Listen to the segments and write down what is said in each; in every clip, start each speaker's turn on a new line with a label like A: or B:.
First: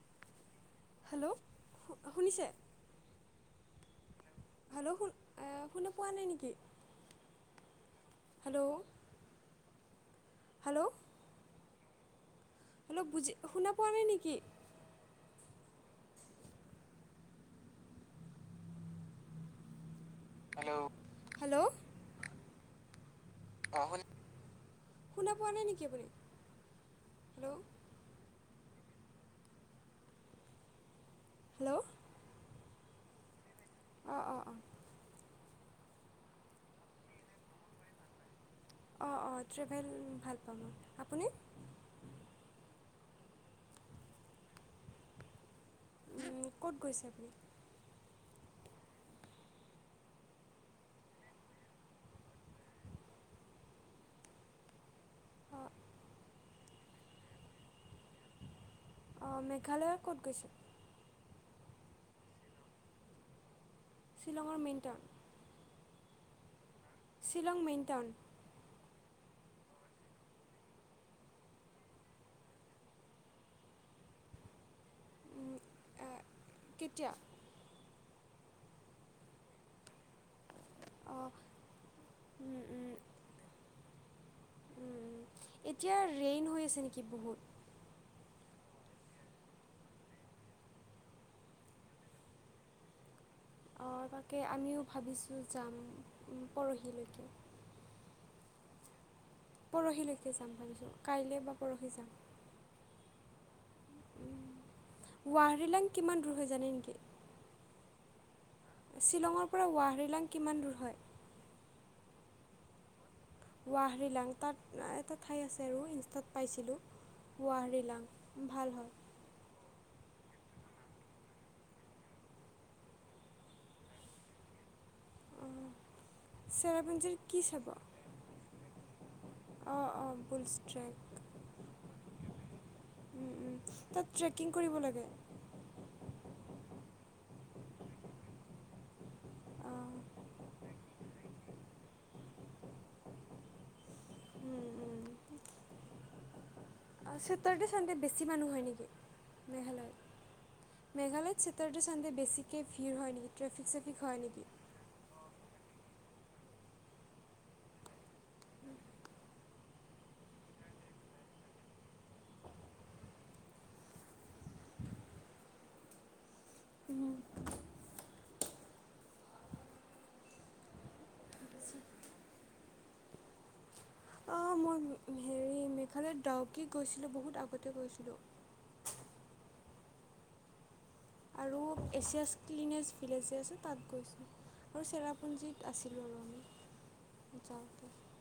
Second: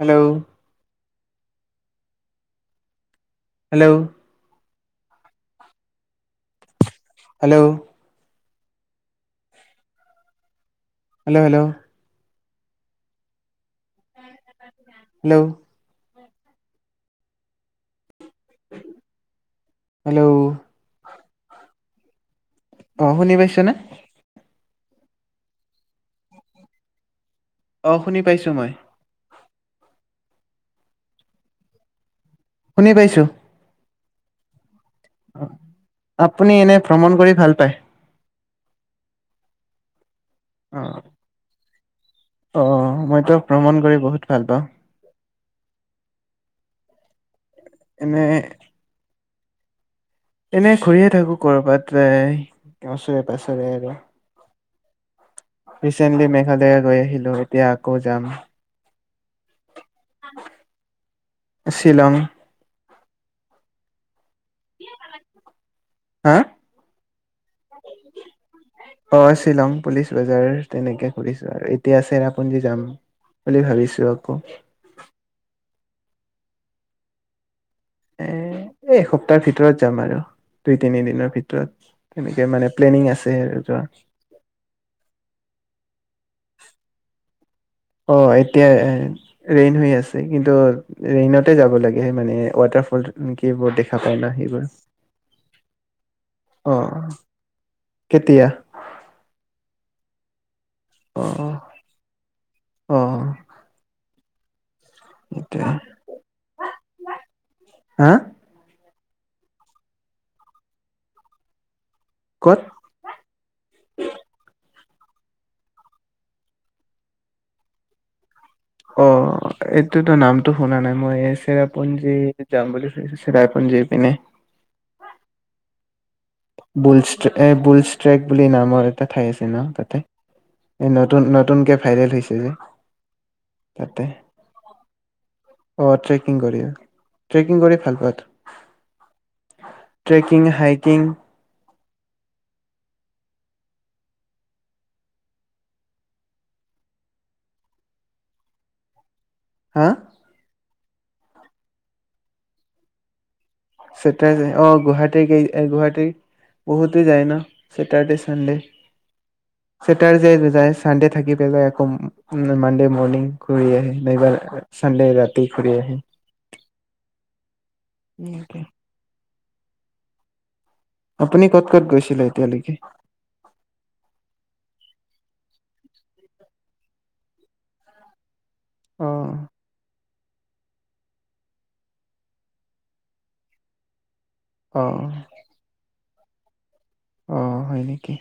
A: Hello
B: hello. শুনিছে?
A: Hello.
B: Hello, শু, শুনা পোৱা নাই, নিকি?
A: Hello.
B: Hello, hello.
A: Hello, hello.
B: Hello, বুজি, শুনা পোৱা নাই, নিকি?
A: হেল্ল। [unintelligible] হেল্ল।
B: হেল্ল।
A: অ, শুনি পাইছে নে?
B: শুনা পোৱা, নাই নিকি আপুনি, হেল্ল।
A: অ, শুনি পাইছো, মই।
B: হেল্ল।
A: শুনি পাইছো।
B: অ, অ, অ।
A: আপুনি এনে ভ্ৰমণ কৰি, ভাল পায়।
B: অ, অ, ট্ৰেভেল ভাল
A: অ
B: আপুনি।
A: অ, মইটো ভ্ৰমণ কৰি বহুত ভাল পাওঁ।
B: ক'ত গৈছে আপুনি?
A: এনে এনে, ঘুৰিয়ে থাকো কৰবাত যায় ওচৰে, পাচৰে আৰু।
B: অঁ
A: ৰিচেণ্টলি মেঘালয়ে গৈ আহিলো, এতিয়া আকৌ যাম।
B: অ, মেঘালয় ক'ত গৈছে?
A: শ্বিলং।
B: শ্বিলঙৰ মেইণ টাউন।
A: হা?
B: Shillong main town.
A: অ' শ্বিলং পুলিচ বজাৰ তেনেকে খুলিছো আৰু এতিয়া চেৰাপুঞ্জী যাম, বুলি ভাবিছো আকৌ
B: এ, কেতিয়া?
A: এ- এসপ্তাহ ভিতৰত যাম আৰু দুই তিনি
B: অঁ
A: দিনৰ ভিতৰত তেনেকে মানে প্লেনিং আছে আৰু যোৱা।
B: এতিয়া ৰেইন হৈ আছে নেকি বহুত
A: অ' এতিয়া ৰেইন হৈ আছে কিন্তু ৰেইনতে যাব লাগে মানে ৱাটাৰফল, কি এইবোৰ দেখা পায় ন
B: তাকে
A: সেইবোৰ
B: আমিও ভাবিছোঁ যাম
A: অ
B: পৰহিলৈকে।
A: কেতিয়া
B: পৰহিলৈকে যাম ভাবিছোঁ।
A: অ'
B: কাইলৈ বা
A: অ',
B: পৰহি যাম
A: অহ! সেইটোৱে
B: ৱাৰিলাং কিমান দূৰ হৈ জানে নেকি?
A: হাঁ?
B: শ্বিলঙৰ পৰা ৱাহৰিলাং কিমান দূৰ হয়?
A: কত?
B: গোৱাহাতিৰ লাংতাত। এটা ঠাই আছে আৰু ইনষ্টাত পাইছিলোঁ হুৱাহ ৰিলাং
A: অ এইটো- নামটো শুনা নাই মই চিৰাপুঞ্জী যাম বুলি শুছো চিৰাপুঞ্জী পিনে।
B: অঁ
A: বুলছ
B: চেৰাপুঞ্জীৰ
A: ট্ৰে,
B: কি
A: এ,
B: চাব
A: বুলছ ট্ৰেক বুলি নামৰ এটা ঠাই আছে ন
B: অঁ
A: তাতে?
B: অঁ বুলছ
A: এ
B: ট্ৰেক
A: নতুন, নতুনকে ভাইৰেল হৈছে যে
B: উম, উম,
A: তাতে।
B: তাত ট্ৰেকিং কৰিব লাগে
A: অ ট্ৰেকিং কৰি- [unintelligible] কি কৰি ভাল পাত [unintelligible]
B: অঁ
A: ট্ৰেকিং, হাইকিং?
B: উ-উ চতাৰডে-চানডেত বেছি মানুহ হয় নেকি?
A: হা
B: মেঘালয়ত মেঘালয়ত চতাৰদে, চানদে বেছিকৈ ভিৰ হয় নেকি? ট্ৰেফিক চেফিক হয় নেকি
A: চেটাৰদে অ' গুৱাহাটী-গুৱাহাটী, বহুতে যায় ন চেটাৰ্ডে চানডে-চেটাৰডে যায় চানডে থাকি পেলেলাই আকৌ মানডে মৰ্ণিং ঘূৰি আহে নাইবা, চানডে ৰাতি ঘূৰি আহে।
B: [inaudible]
A: নিকে আপুনি ক'ত-ক'ত গৈছিলে এতিয়ালৈকে?
B: অঁ মই হেৰি মেঘালয়ত ডাউকী গৈছিলোঁ। বহুত আগতে গৈছিলোঁ।
A: অহ
B: আৰু এছিয়াছ ক্লিনেছ ভিলজ আছে তাত গৈছোঁ। আৰু
A: অ
B: চেৰাপুঞ্জীত আছিল
A: অ' হয় নেকি?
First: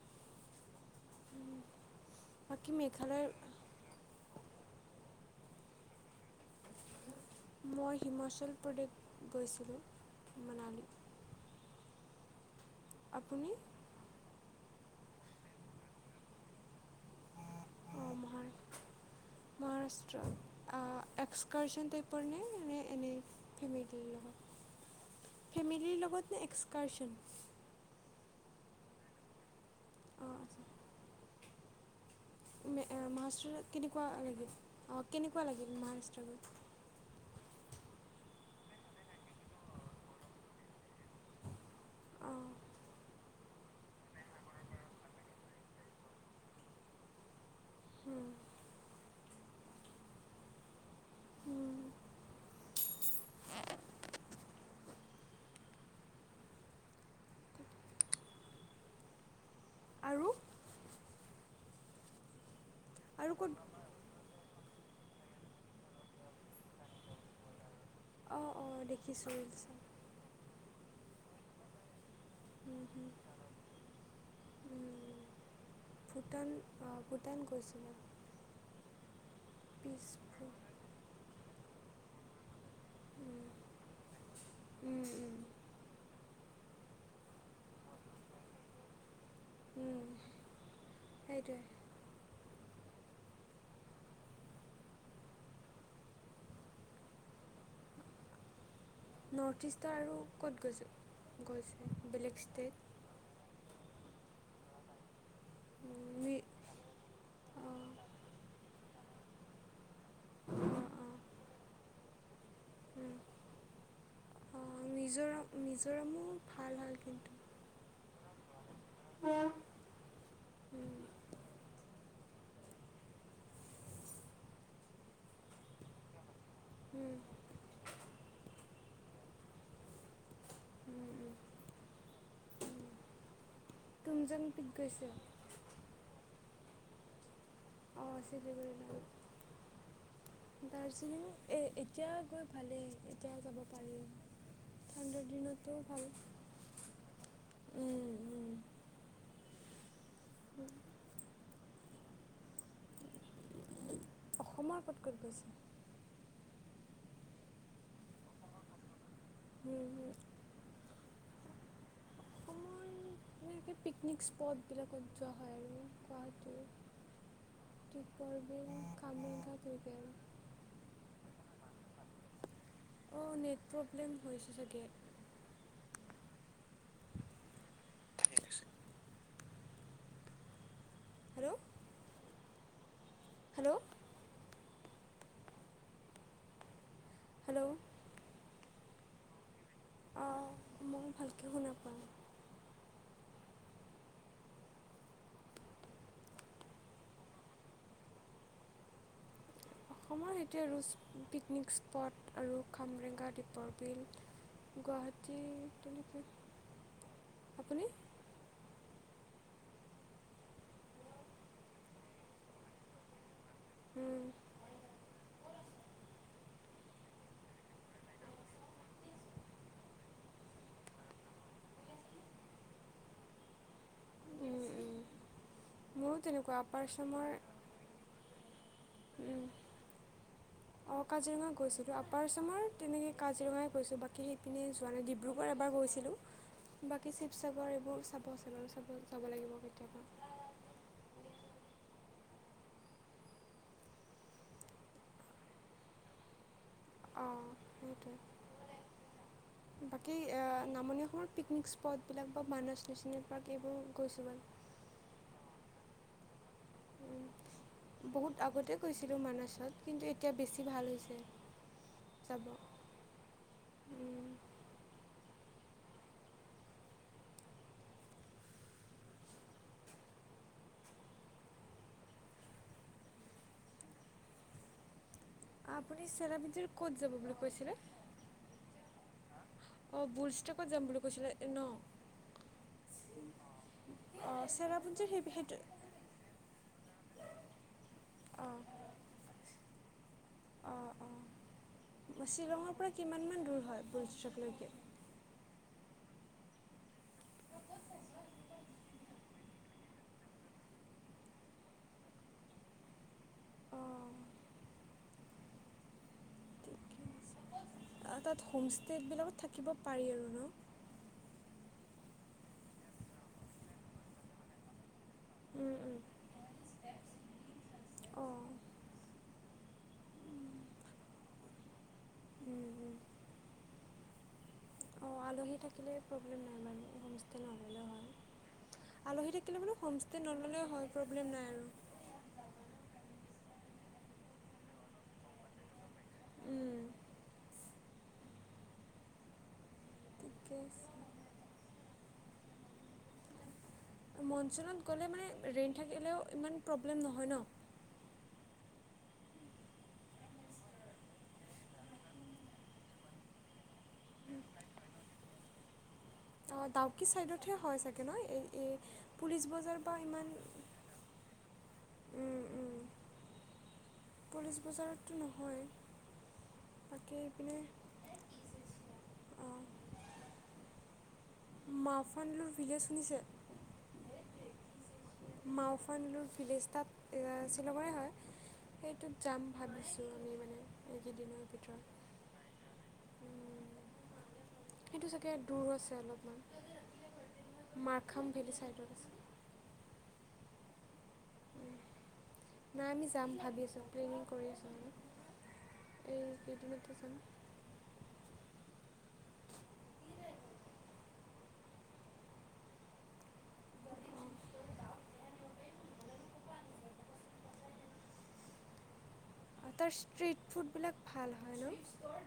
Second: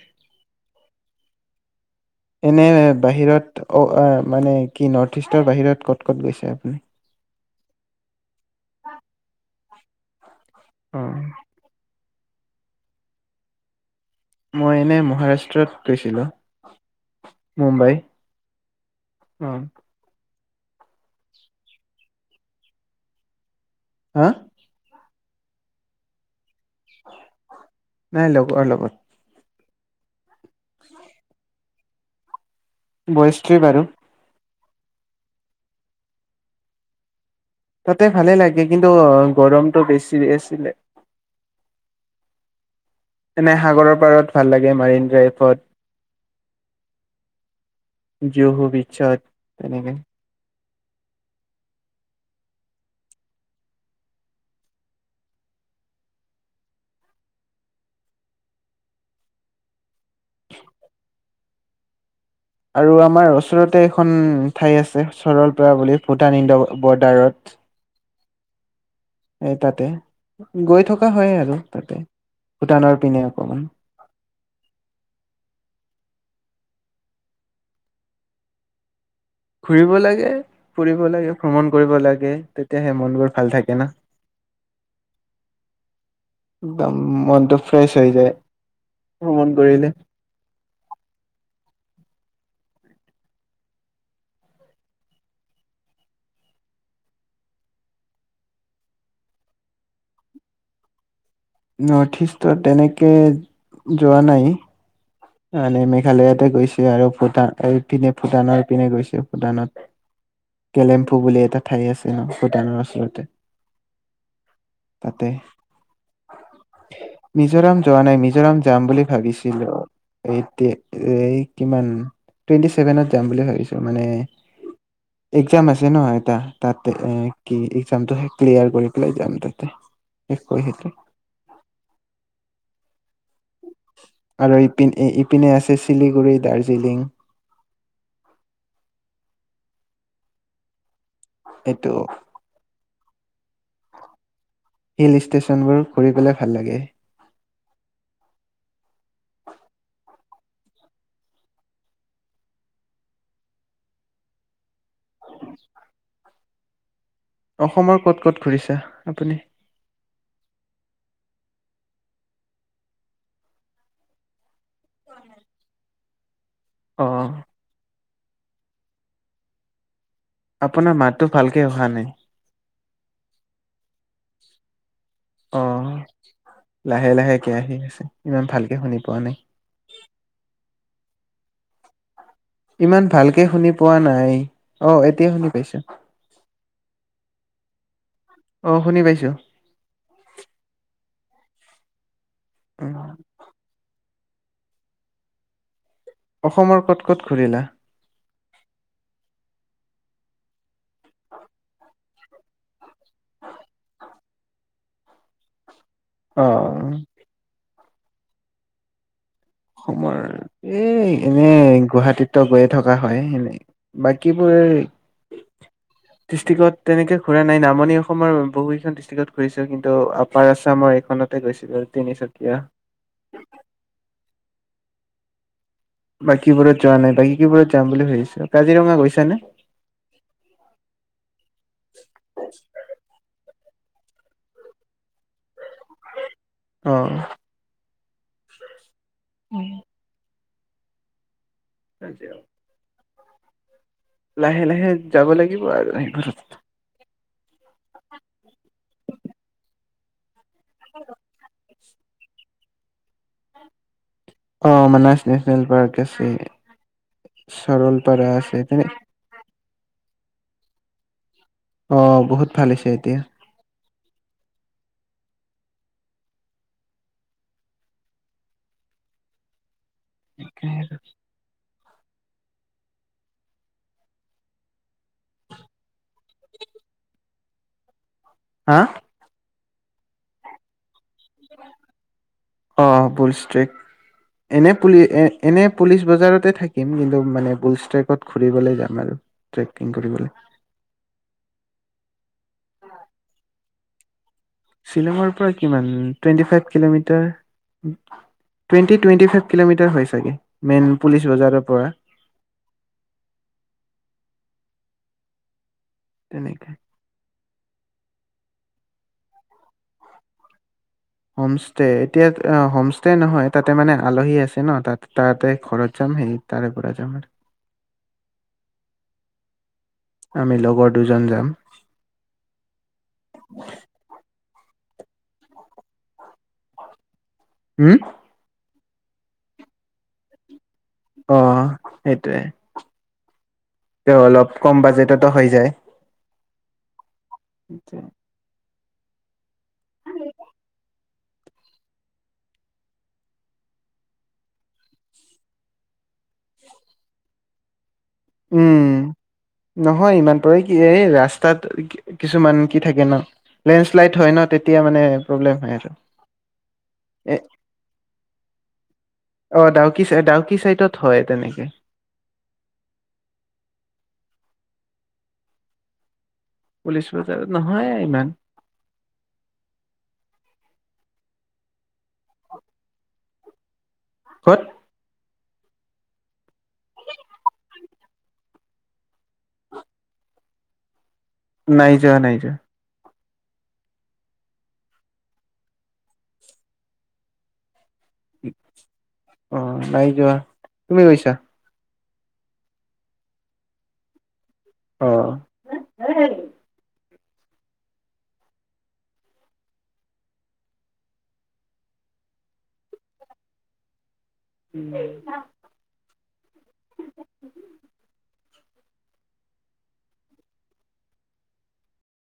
A: এনে
B: বাকী মেঘালয়ৰ
A: বাহিৰত অ' আ'মানে কি ন- নথইষ্ট ৰ বাহিৰত ক'ত-ক'ত গৈছে আপুনি?
B: মই হিমাচল প্ৰডেক্ট গৈছিলোঁ। মানাহ
A: উম,
B: আপুনি?
A: মই এনে মহাৰাষ্ট্ৰত গৈছিলো। মুম্বাই
B: অঁ মহা
A: অহ।
B: অ এক্সকাৰ্ছন তাইপৰ নে? নে এনে ফেমিলি
A: হা
B: লগত? ফেমিলি লগত নে এক্স কাৰ্ছন?
A: গৰ লগত।
B: অ আতচ্ছা। মে এ
A: বয়স্ত্ৰী
B: মহাৰাষ্ট্ৰত
A: বাৰু
B: কেনেকুৱা লাগে? অ কেনেকুৱা লাগিল মহাৰাষ্ট্ৰ গৈ?
A: তাতে ভালে লাগে কিন্তু গৰমটো বেছি আছিলে।
B: অঁ
A: মানে সাগৰৰ পাৰত ভাল লাগে মাৰিন
B: হুম,
A: ড্ৰাইভত। যৌ হৌ বিচাত। তেনেকে।
B: হুম। আৰু
A: আৰু আমাৰ ওচৰতে এখন ঠাই আছে। সৰলপা বুলি ভূটান ইন্দ্ৰ বৰ্ডাৰত।
B: অ অ দেখিছোঁ।
A: এই
B: স
A: তাতে গৈ থকা হয় আৰু তাতে ভূটানৰ পিনে অকমান।
B: ভূটান, অ', ভূটান গৈছিলা।
A: ঘুৰিব লাগে, ফুৰিব লাগে। ভ্ৰমণ কৰিব লাগে তেত তেতিয়াহে মনবোৰ
B: উম,
A: ভাল থাকে না।
B: উম, উম,
A: একদম মনটো ফ্ৰেছ হৈ যায়। ভ্ৰমণ কৰিলে।
B: উম, সেইটোৱে নৰ্থ ইষ্টৰ আৰু ক'ত গৈছে?
A: নৰ্থ
B: বেলেগ
A: ইষ্টত
B: ষ্টেট
A: তেনেকে যোৱা নাই। মানে
B: মি
A: মেঘালয়তে গৈছো। আৰু ভূটান
B: অঁ
A: এইপিনে ভূটানৰ পিনে গৈছো। ভূটানত
B: অঁ
A: কেলেম্পু
B: অঁ
A: বুলি এটা ঠাই আছে ন, ভূটানৰ
B: উম।
A: ওচৰতে।
B: অঁ
A: তাতে।
B: মিজোৰাম মিজোৰামো ভাল হয় কিন্তু
A: মিজোৰাম যোৱা নাই। মিজোৰাম যাম বুলি ভাবিছিলো। এইটে
B: উম,
A: এই কিমান টুৱেণ্টি ছেভেনত যাম বুলি ভাবিছো, মানে এক্সাম আছে ন এটা। তাতে
B: উম,
A: কি এক্সামটো শেষ ক্লিয়াৰ কৰি পেলাই যাম তাতে, এক সেইয়াতে।
B: উম, উম, উম। তুমজাং
A: আৰু
B: পিক
A: ইপিন-
B: গৈছোঁ
A: ইপিনে আছে চিলিগুৰিত দাৰ্জিলিং
B: অঁ চিলিগুৰি। দাৰ্জিলিং এ
A: এইটো
B: এতিয়া গৈ ভালেই কেতিয়া যাব পাৰিম
A: হিল ষ্টেশচনবোৰ ঘূৰিবলৈ ভাল লাগে।
B: উম। অসমৰ কত, কত গৈছা?
A: অসমৰ কত ক'ত ঘূৰিছা? আপুনি।
B: অসমাৰ এনেকে পিকনিক স্পটবিলাকত যোৱা হয় আৰু। যোৱাটো
A: আহ'।
B: দিপৰ্বিল, কমাৰ্ঘট লৈকে আৰু।
A: আপোনাৰ মাতটো ভালকে অহা নাই।
B: অ' নেটৱৰ্ক লম হৈ হৈছে চাগে
A: অ', লাহে লাহে একে আহি আছে ইমান ভালকে শুনি পোৱা নাই।
B: হেল্ল'
A: ইমান ভালকৈ শুনি
B: হেল্ল'
A: পোৱা নাই অ' এতিয় শুনি পাইছো
B: হেল্ল'
A: অ' শুনি পাইছো।
B: অঁ মই ভালকৈ শুনাপাওঁ।
A: উ অসমৰ কত কত ঘূৰিলা?
B: অসমৰ এতিয়া চুপ পিকনিক স্পট আৰু খামৰেঙা, দ্বীপৰ বিল গুৱাহাটী তেনে
A: অ' অসমৰ এই এনেই গুৱাহাটীততো গৈয়ে থকা হয় এনে বাকীবোৰ ডিষ্ট্ৰিক্ত তেনেকে ঘূৰা নাই নামনি অসমৰ বহুকেইখন ডিষ্ট্ৰিক্ত ঘূৰিছোঁ কিন্তু আপাৰ আছামৰ এইখনতে গৈছিলোঁ তিনিচুকীয়া।
B: মোৰো তেনেকুৱা
A: বাকীবোৰত
B: আপাৰ
A: যোৱা নাই
B: আচামৰ
A: বাকী কিবোৰত যাম বুলি ভাবিছো কাজিৰঙা গৈছ নে?
B: অ, কাজিৰঙা গৈছিলোঁ। আপাৰ আছামৰ তেনেকৈ কাজিৰঙা গৈছো বাকী সেইপিনে যোৱা নাই ডিব্ৰুগড় গৈছিলোঁ। বাকী শিৱসাগৰ এইবোৰ চাব পাৰ্চনেল চাবই
A: উম। আজি অ'। লাহে, লাহে যাব লাগিব আৰু সেই ঘৰত
B: অ সেইটোৱে। বাকী এয়া নামনিত অসমত পিকনিক স্প স্পট বিলাকত মানছ নেচনেল পাৰ্ক এইবোৰ গৈছো আৰু
A: অ মানস নেচনেল পাৰ্ক আছে
B: উ
A: চৰলপাৰা
B: বহুত
A: আছে
B: আগতে
A: তেনে
B: কৈছিলো মানছত কিন্তু এতিয়া বেছি ভাল হৈছে
A: অ
B: যাব
A: বহুত ভাল হৈছে এতিয়া
B: উম।
A: [unintelligible]
B: আপুনি চেৰাপুঞ্জীৰ ক'ত যাব বুলি কৈছিলে
A: হা
B: অ বুল ষ্টক'ত যাম বুলি কৈছিলে ন
A: অ বুলষ্ট্ৰেক
B: অঁ চেৰাপুঞ্জীৰ সেই সেইটো
A: এনে পুলিচ বজাৰতে থাকিম কিন্তু মানে বুলষ্ট্ৰেকত
B: অঁ
A: ঘুৰিবলৈ যাম আৰু ট্ৰেকিং কৰিবলৈ
B: অঁ অঁ শ্বিলঙৰ পৰা কিমানমান দূৰ হয় বুলষ্টকলৈ
A: শ্বিলঙৰ পৰা কিমান twenty five kilometre twenty twenty five kilometre হয় চাগে মেইন পুলিচ বজাৰৰ পৰা তেনেকে
B: আউ তাত হোমষ্টেবিলাকত থাকিব পাৰি আৰু ন
A: হোমষ্টে এতিয়া হোমষ্টে নহয় তাতে মানে আলহী আছে ন তাত তাতেই ঘৰত যাম হেৰি তাৰে পৰা যাম আৰু
B: অঁ
A: আমি লগৰ দুজন যাম
B: অ আলহী থাকিলে প্ৰব্লেম নাই বাৰু হোমষ্ট্ৰেলত
A: হুম
B: আলহী থাকিলে মানে হোম ষ্টে নল'লেও হয় প্ৰব্লেম নাই
A: অ' সেইটোৱে তেও অলপ কম বাজেটতো হৈ যায়
B: উম
A: [unintelligible]
B: থিকেই আছে মনচনত গ'লে মানে ৰেইন থাকিলেও ইমান প্ৰব্লেম নহয় ন
A: উম নহয় ইমান পৰে কি এই ৰাস্তাত কিছুমান কি থাকে ন লেণ্ডশ্লাইড হয় ন তেতিয়া মানে প্ৰব্লেম হয় আৰু
B: অ ডাউকি
A: এ
B: চাইদতহে হয় চাগে ন এ এ
A: অ ডাউকি চাই ডাউকি চাইডত হয় তেনেকে
B: উম, উম, পুলিচ বজাৰততো নহয়
A: পুলিচ
B: বাকী
A: বজাৰত
B: এইপিনে
A: নহয়ে ইমান
B: মাফান্লুৰ ভিলেজ শুনিছে
A: ক'ত
B: মাওফানলো ভিলেজ, তাত শ্বিলঙৰে হয়। সেইটোত যাম ভাবিছো, আমি মানে। এইকেইদিনৰ ভিতৰত
A: নাই যোৱা, নাই যোৱা।
B: উম, সেইটো চাগে দূৰো আছে, অলপমান। মাৰখাম ভেলী ছাইডত আছে
A: অ, নাই যোৱা। তুমি গৈছা?
B: উম, নাই, আমি যাম ভাবি আছো, প্লেনিং কৰি আছো।
A: অ
B: এই কেইদিনতো যাম।
A: উম।
B: তাৰ, ষ্ট্ৰিট ফুডবিলাক ভাল হয় ন?